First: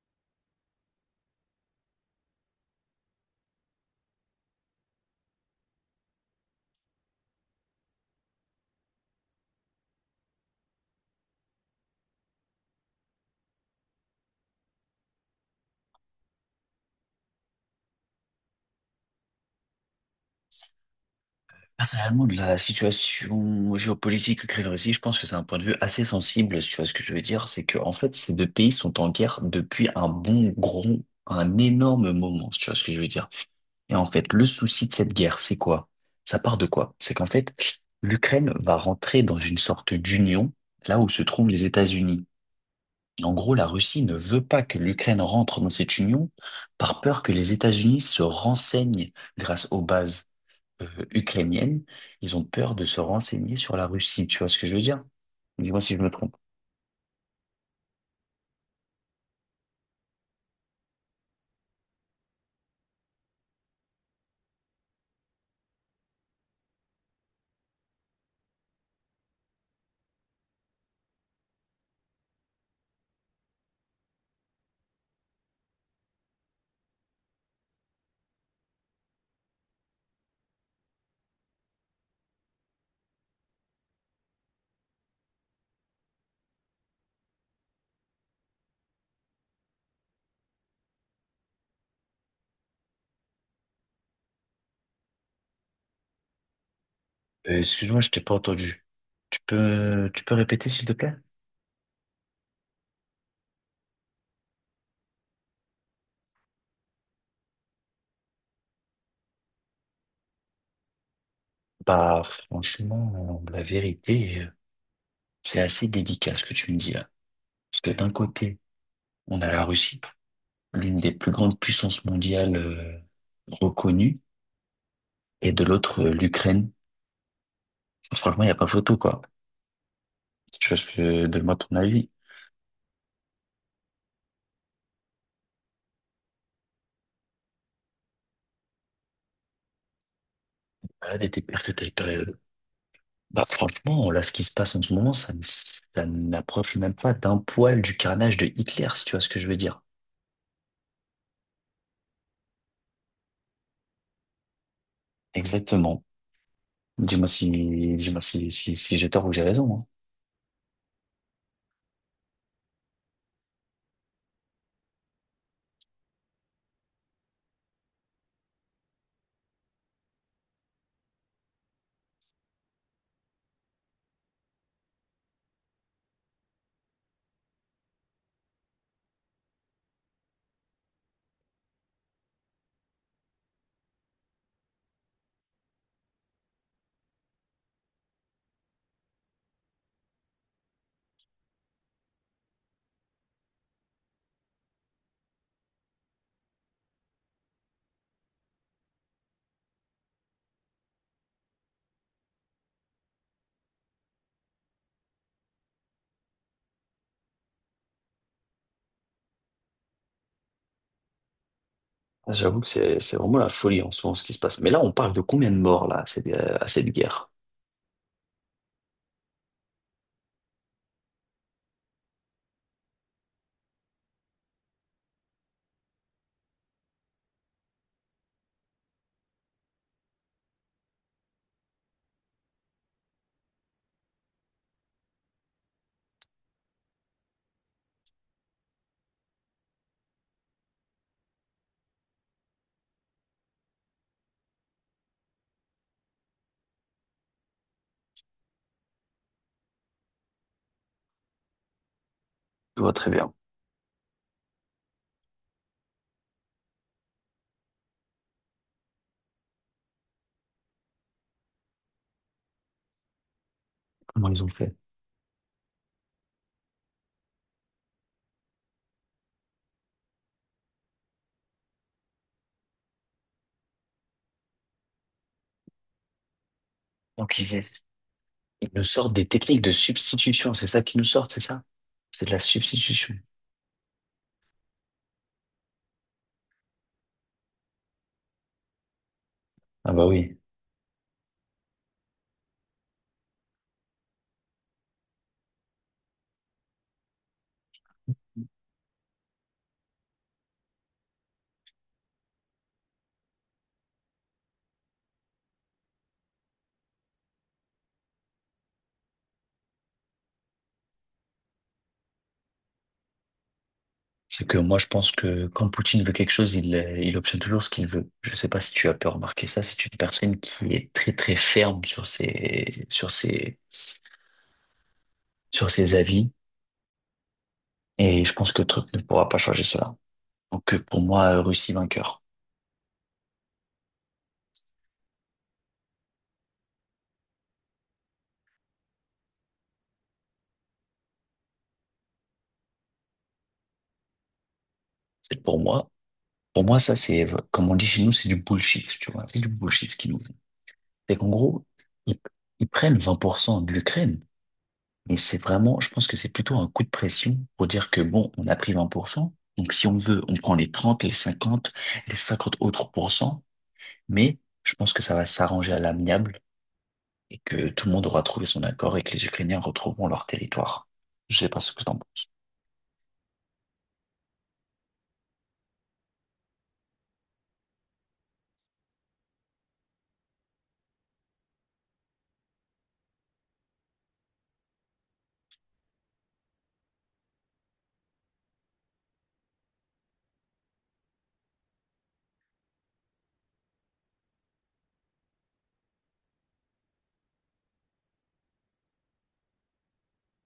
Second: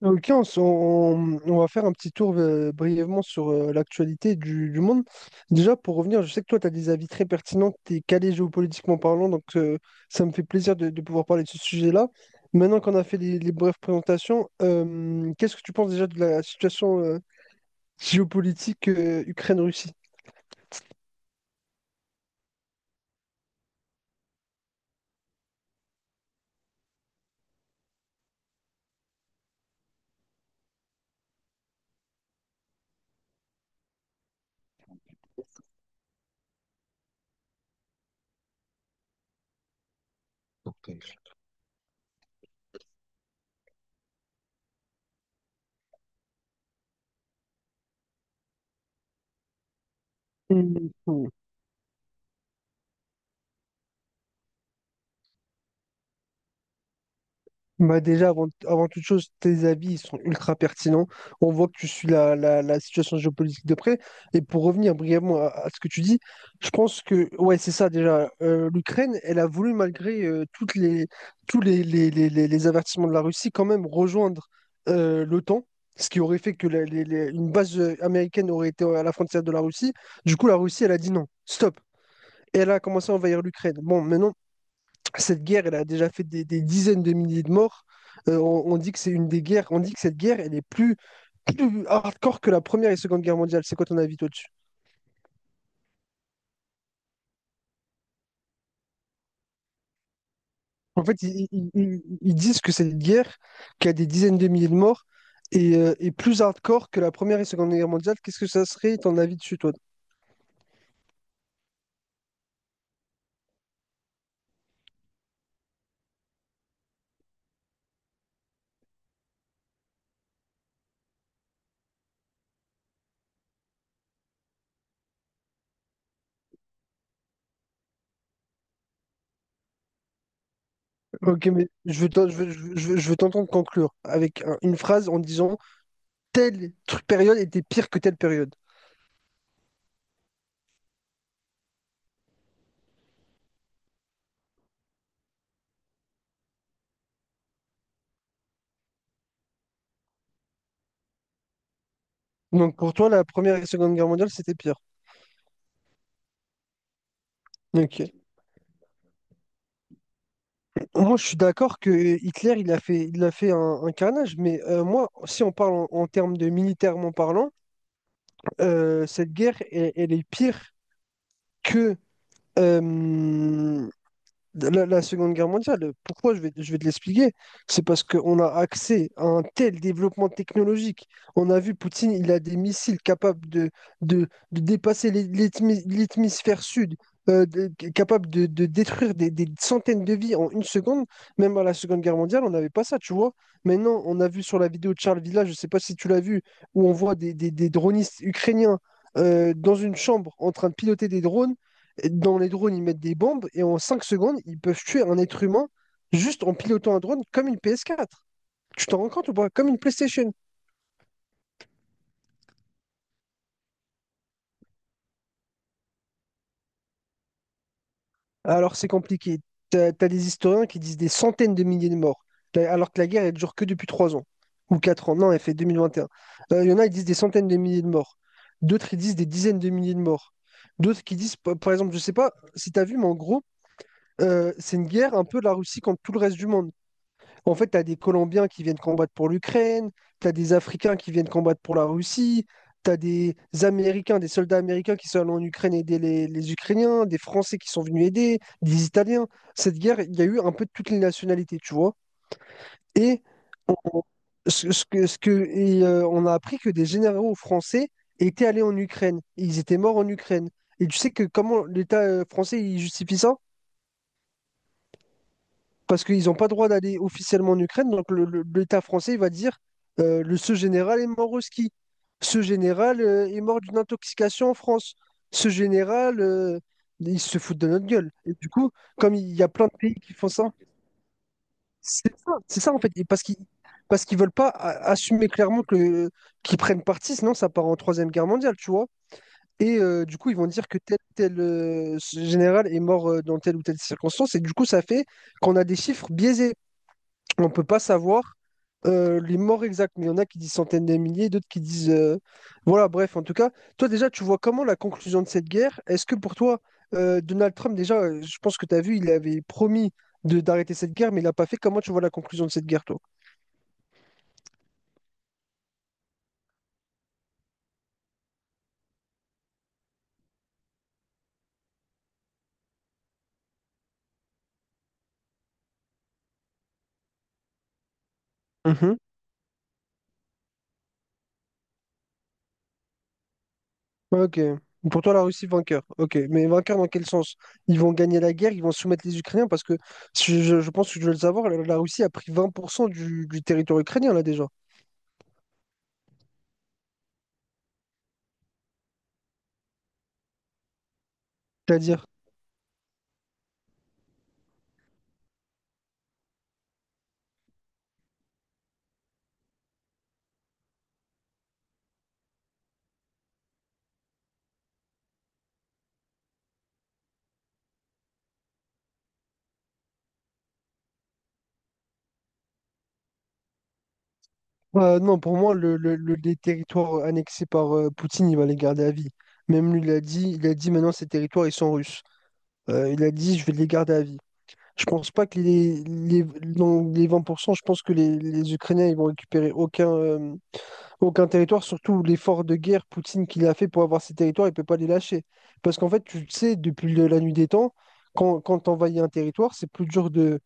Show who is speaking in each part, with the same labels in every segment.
Speaker 1: Ok, on va faire un petit tour brièvement sur l'actualité du monde. Déjà, pour revenir, je sais que toi, tu as des avis très pertinents, tu es calé géopolitiquement parlant, donc ça me fait plaisir de pouvoir parler de ce sujet-là. Maintenant qu'on a fait les brèves présentations, qu'est-ce que tu penses déjà de la situation géopolitique Ukraine-Russie?
Speaker 2: Personnellement, de la situation géopolitique que crée la Russie, je pense que c'est un point de vue assez sensible. Si tu vois ce que je veux dire, c'est que en fait, ces deux pays sont en guerre depuis un bon gros, un énorme moment. Si tu vois ce que je veux dire. Et en fait, le souci de cette guerre, c'est quoi? Ça part de quoi? C'est qu'en fait, l'Ukraine va rentrer dans une sorte d'union là où se trouvent les États-Unis. Et en gros, la Russie ne veut pas que l'Ukraine rentre dans cette union par peur que les États-Unis se renseignent grâce aux bases
Speaker 1: Mhm.
Speaker 2: ukrainienne, ils ont peur de se renseigner sur la Russie. Tu vois ce que je veux dire? Dis-moi si je me trompe.
Speaker 1: Bah déjà, avant toute chose, tes avis ils sont ultra pertinents. On voit que tu suis la situation géopolitique de près. Et pour revenir brièvement à ce que tu dis, je pense que, ouais, c'est ça déjà. L'Ukraine, elle a voulu, malgré tous les avertissements de la Russie, quand même rejoindre l'OTAN, ce qui aurait fait que une base américaine aurait été à la frontière de la Russie. Du coup, la Russie, elle a dit non, stop. Et elle a commencé à envahir l'Ukraine. Bon, maintenant cette guerre, elle a déjà fait des dizaines de milliers de morts. On dit que c'est une des guerres, on dit que cette guerre, elle est plus hardcore que la Première et Seconde Guerre mondiale. C'est quoi ton avis toi-dessus?
Speaker 2: Excuse-moi, je t'ai pas entendu. Tu peux répéter, s'il te
Speaker 1: En
Speaker 2: plaît?
Speaker 1: fait, ils disent que cette guerre, qui a des dizaines de milliers de morts, est plus hardcore que la Première et Seconde Guerre mondiale. Qu'est-ce que ça serait ton avis dessus, toi?
Speaker 2: Bah, franchement, la vérité, c'est assez délicat ce que tu me dis là. Parce que d'un côté, on a la Russie, l'une des plus grandes puissances mondiales reconnues, et de l'autre, l'Ukraine. Franchement, il n'y a pas photo, quoi. Tu vois ce que,
Speaker 1: Ok,
Speaker 2: donne-moi
Speaker 1: mais
Speaker 2: ton
Speaker 1: je veux
Speaker 2: avis.
Speaker 1: t'en- je veux- je veux- je veux- je veux t'entendre conclure avec une phrase en disant telle période était pire que telle période.
Speaker 2: Voilà, des pertes de taille période. Bah franchement, là, ce qui se passe en ce moment, ça, ça n'approche même pas d'un poil du carnage de Hitler, si tu vois ce que je veux dire.
Speaker 1: Donc pour toi, la Première et Seconde Guerre mondiale, c'était pire.
Speaker 2: Exactement. Dis-moi si,
Speaker 1: Ok.
Speaker 2: dis-moi si, si j'ai tort ou j'ai raison, hein.
Speaker 1: Moi, je suis d'accord que Hitler, il a fait un carnage, mais moi, si on parle en termes de militairement parlant, cette guerre, elle est pire que, euh, la Seconde Guerre mondiale, pourquoi je vais te l'expliquer? C'est parce qu'on a accès à un tel développement technologique. On a vu Poutine, il a des missiles capables de dépasser l'hémisphère sud, capables de détruire des centaines de vies en une seconde. Même à la Seconde Guerre mondiale, on n'avait pas ça, tu vois. Maintenant, on a vu sur la vidéo de Charles Villa, je ne sais pas si tu l'as vu, où on voit des dronistes ukrainiens dans une chambre en train de piloter des drones. Dans les drones, ils mettent des bombes et en 5 secondes, ils peuvent tuer un être humain juste en pilotant un drone comme une PS4. Tu t'en rends compte ou pas? Comme une PlayStation.
Speaker 2: Ah, j'avoue que c'est vraiment la folie en ce moment, ce qui se passe. Mais là, on parle de combien de morts, là, à cette guerre?
Speaker 1: Alors c'est compliqué. T'as des historiens qui disent des centaines de milliers de morts. Alors que la guerre, elle dure que depuis 3 ans ou 4 ans. Non, elle fait 2021. Il y en a, ils disent des centaines de milliers de morts. D'autres, ils disent des dizaines de milliers de morts. D'autres qui disent, par exemple, je sais pas si t'as vu, mais en gros, c'est une guerre un peu de la Russie contre tout le reste du monde. En fait, tu as des Colombiens qui viennent combattre pour l'Ukraine, tu as des Africains qui viennent combattre pour la Russie, tu as des Américains, des soldats américains qui sont allés en Ukraine aider les Ukrainiens, des Français qui sont venus aider, des Italiens. Cette guerre, il y a eu un peu de toutes les nationalités, tu vois.
Speaker 2: Je vois très
Speaker 1: Et
Speaker 2: bien
Speaker 1: on, ce, ce que, et, on a appris que des généraux français étaient allés en Ukraine. Et ils étaient morts en Ukraine. Et tu sais que comment l'État français il justifie ça?
Speaker 2: comment ils ont fait.
Speaker 1: Parce qu'ils n'ont pas le droit d'aller officiellement en Ukraine. Donc l'État français il va dire le ce général est mort au ski. Ce général est mort d'une intoxication en France. Ce général, il
Speaker 2: Donc,
Speaker 1: se fout de notre gueule. Et du
Speaker 2: ils
Speaker 1: coup,
Speaker 2: nous sortent
Speaker 1: comme
Speaker 2: des
Speaker 1: il y a
Speaker 2: techniques
Speaker 1: plein
Speaker 2: de
Speaker 1: de pays qui font ça,
Speaker 2: substitution. C'est ça qu'ils nous sortent, c'est ça?
Speaker 1: c'est
Speaker 2: C'est de
Speaker 1: ça,
Speaker 2: la
Speaker 1: c'est ça en fait. Et
Speaker 2: substitution.
Speaker 1: parce qu'ils veulent pas assumer clairement que qu'ils prennent parti, sinon ça part en Troisième Guerre mondiale, tu vois.
Speaker 2: Ah bah
Speaker 1: Du coup, ils
Speaker 2: oui.
Speaker 1: vont dire que tel tel ce général est mort dans telle ou telle circonstance. Et du coup, ça fait qu'on a des chiffres biaisés. On ne peut pas savoir les morts exacts, mais il y en a qui disent centaines de milliers, d'autres qui disent. Voilà, bref, en tout cas, toi déjà, tu vois comment la conclusion de cette guerre? Est-ce que pour toi, Donald Trump, déjà, je pense que tu as vu, il avait promis de d'arrêter cette guerre, mais il l'a pas fait. Comment tu vois la conclusion de cette guerre, toi?
Speaker 2: C'est que moi, je pense que quand Poutine veut quelque chose, il obtient toujours ce qu'il veut. Je sais pas si tu as pu remarquer ça. C'est une personne qui est très, très ferme sur ses avis. Et je pense que Trump
Speaker 1: Mhm.
Speaker 2: ne pourra pas changer cela. Donc, pour moi, Russie vainqueur.
Speaker 1: Ok. Pour toi, la Russie vainqueur. Ok. Mais vainqueur dans quel sens? Ils vont gagner la guerre, ils vont soumettre les Ukrainiens parce que je pense que je veux le savoir, la Russie a pris 20% du territoire ukrainien là déjà.
Speaker 2: C'est pour moi. Pour moi, ça, c'est, comme on dit chez nous, c'est du bullshit, tu vois. C'est du bullshit ce qu'ils nous font. C'est qu'en gros,
Speaker 1: C'est-à-dire.
Speaker 2: ils, ils prennent 20% de l'Ukraine. Mais c'est vraiment, je pense que c'est plutôt un coup de pression pour dire que bon, on a pris 20%. Donc si on veut, on prend les 30 les 50 autres pourcents. Mais je pense que ça va s'arranger à l'amiable et que tout le monde aura trouvé son accord et que les Ukrainiens retrouveront leur territoire. Je sais pas ce que t'en penses.
Speaker 1: Bah, non, pour moi, les territoires annexés par Poutine, il va les garder à vie. Même lui, il a dit maintenant ces territoires, ils sont russes. Il a dit, je vais les garder à vie. Je pense pas que dans les 20%, je pense que les Ukrainiens, ils vont récupérer aucun territoire, surtout l'effort de guerre Poutine qu'il a fait pour avoir ces territoires, il peut pas les lâcher. Parce qu'en fait, tu le sais, depuis la nuit des temps, quand t'envahis un territoire, c'est plus dur de,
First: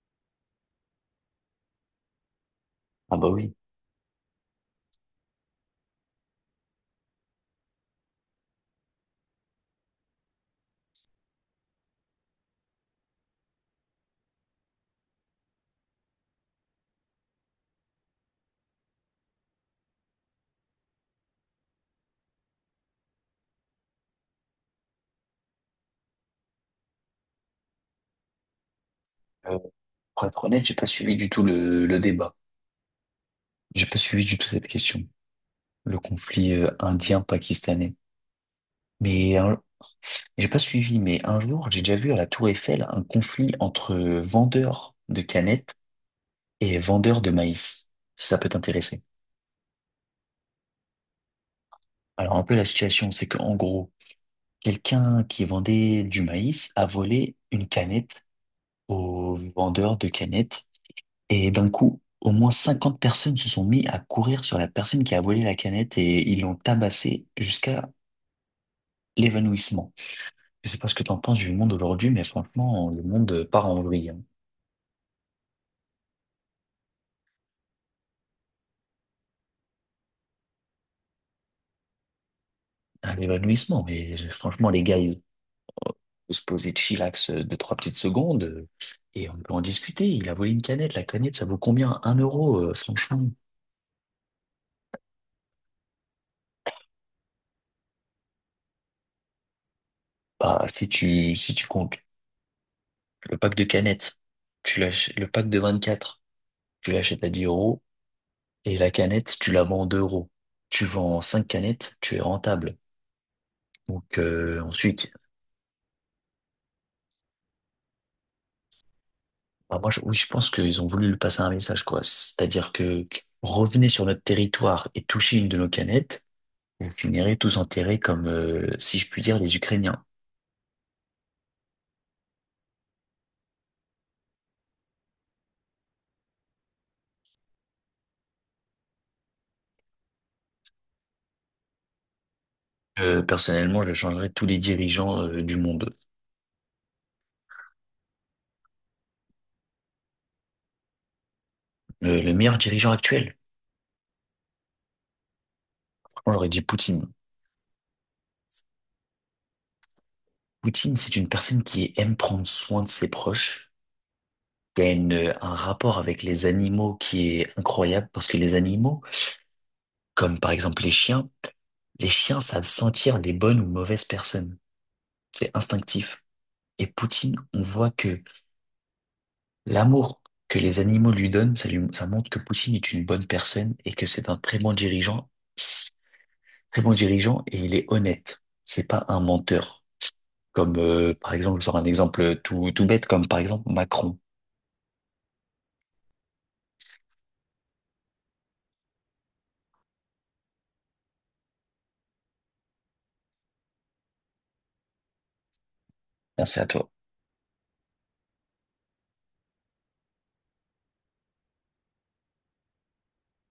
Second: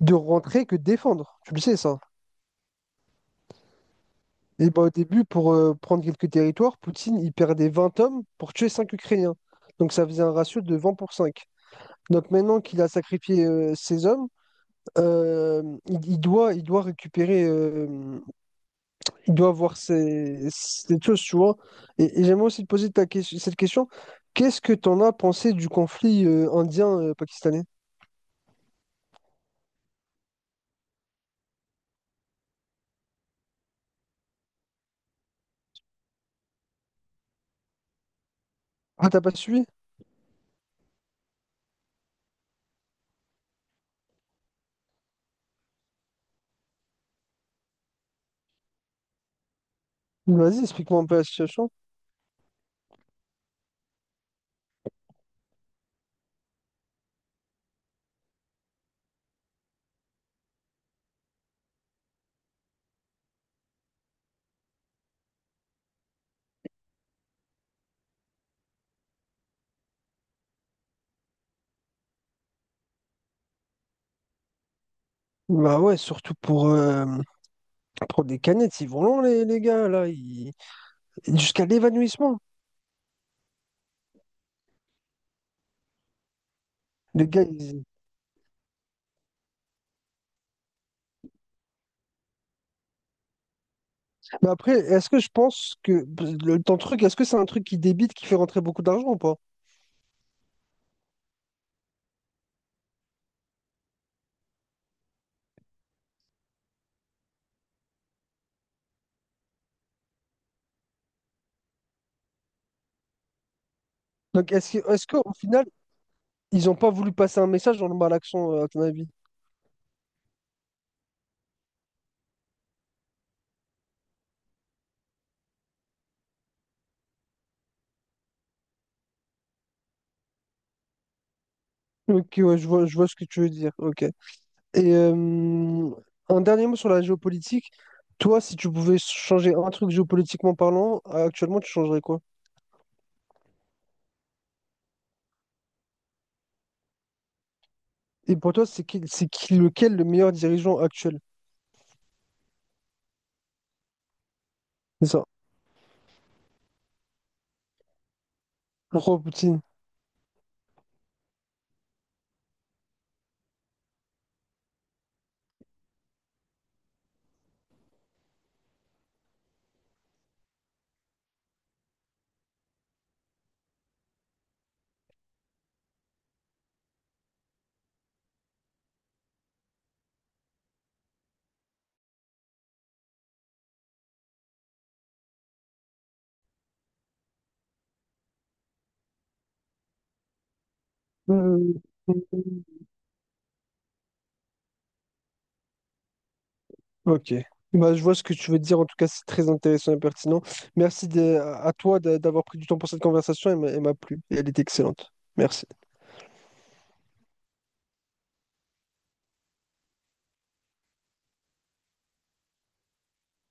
Speaker 1: de rentrer que de défendre. Tu le sais, ça.
Speaker 2: Ah bah oui.
Speaker 1: Et bah, au début, pour prendre quelques territoires, Poutine, il perdait 20 hommes pour tuer 5 Ukrainiens. Donc ça faisait un ratio de 20 pour 5. Donc maintenant qu'il a sacrifié ses hommes, euh, il doit récupérer, il doit avoir ces choses, tu vois. Et j'aimerais aussi te poser cette question. Qu'est-ce que t'en as pensé du conflit indien-pakistanais?
Speaker 2: Euh, pour être honnête, j'ai pas suivi du tout le débat. J'ai pas suivi du tout cette question, le conflit indien-pakistanais.
Speaker 1: Ah, t'as pas
Speaker 2: Mais
Speaker 1: suivi?
Speaker 2: j'ai pas suivi, mais un jour, j'ai déjà vu à la Tour Eiffel un conflit entre vendeurs de canettes et vendeurs de maïs, si ça peut t'intéresser.
Speaker 1: Vas-y, explique-moi un peu la situation.
Speaker 2: Alors, un peu la situation, c'est qu'en gros, quelqu'un qui vendait du maïs a volé une canette au vendeur de canettes, et d'un coup, au moins 50 personnes se sont mis à courir sur la personne qui a volé la canette et ils l'ont tabassé jusqu'à l'évanouissement. Je sais pas ce que t'en penses du monde aujourd'hui, mais franchement, le monde part en vrille, hein.
Speaker 1: Bah ouais, surtout pour des canettes, ils vont long les gars, là, jusqu'à l'évanouissement.
Speaker 2: Un évanouissement. Mais franchement, les gars, ils peuvent se poser de
Speaker 1: Les
Speaker 2: chillax
Speaker 1: gars,
Speaker 2: deux, trois
Speaker 1: ils-
Speaker 2: petites secondes et on peut en discuter. Il a volé une canette. La canette, ça vaut combien? Un euro, franchement.
Speaker 1: Mais après, est-ce que je pense que ton truc, est-ce que c'est un truc qui débite, qui fait rentrer beaucoup d'argent ou pas?
Speaker 2: Bah, si tu comptes le pack de canettes, le pack de 24 tu l'achètes à 10 euros et la canette, tu la vends 2 euros. Tu vends 5 canettes, tu es rentable. Donc,
Speaker 1: Donc est-ce
Speaker 2: ensuite,
Speaker 1: qu'au final, ils n'ont pas voulu passer un message dans le malaxon, à ton avis?
Speaker 2: bah, oui, je pense qu'ils ont voulu lui passer un message, quoi. C'est-à-dire que revenez sur notre territoire et touchez une de nos canettes. Vous finirez tous enterrés comme, si je puis dire, les Ukrainiens.
Speaker 1: Ok, ouais, je vois ce que tu veux dire. Ok. Et euh, un dernier mot sur la géopolitique. Toi, si tu pouvais changer un truc géopolitiquement parlant, actuellement, tu changerais quoi?
Speaker 2: Personnellement, je changerais tous les dirigeants du monde.
Speaker 1: Et pour toi, lequel le meilleur dirigeant actuel?
Speaker 2: Le meilleur dirigeant actuel,
Speaker 1: C'est ça.
Speaker 2: on j'aurais dit Poutine.
Speaker 1: Pourquoi Poutine?
Speaker 2: Poutine, c'est une personne qui aime prendre soin de ses proches, qui a un rapport avec les animaux qui est incroyable, parce que les animaux, comme par exemple les chiens savent sentir les bonnes ou mauvaises personnes. C'est instinctif. Et Poutine, on voit que l'amour que les animaux lui donnent, ça montre que Poutine est une bonne personne et que c'est un très bon dirigeant et il est honnête. C'est pas un menteur. Comme par exemple, je
Speaker 1: Mm.
Speaker 2: sors un exemple tout, tout bête, comme par exemple Macron.
Speaker 1: Ok. Bah, je vois ce que tu veux dire. En tout cas, c'est très intéressant et pertinent. À toi d'avoir pris du temps pour cette conversation. Elle m'a plu et elle est excellente. Merci.
Speaker 2: Merci à toi.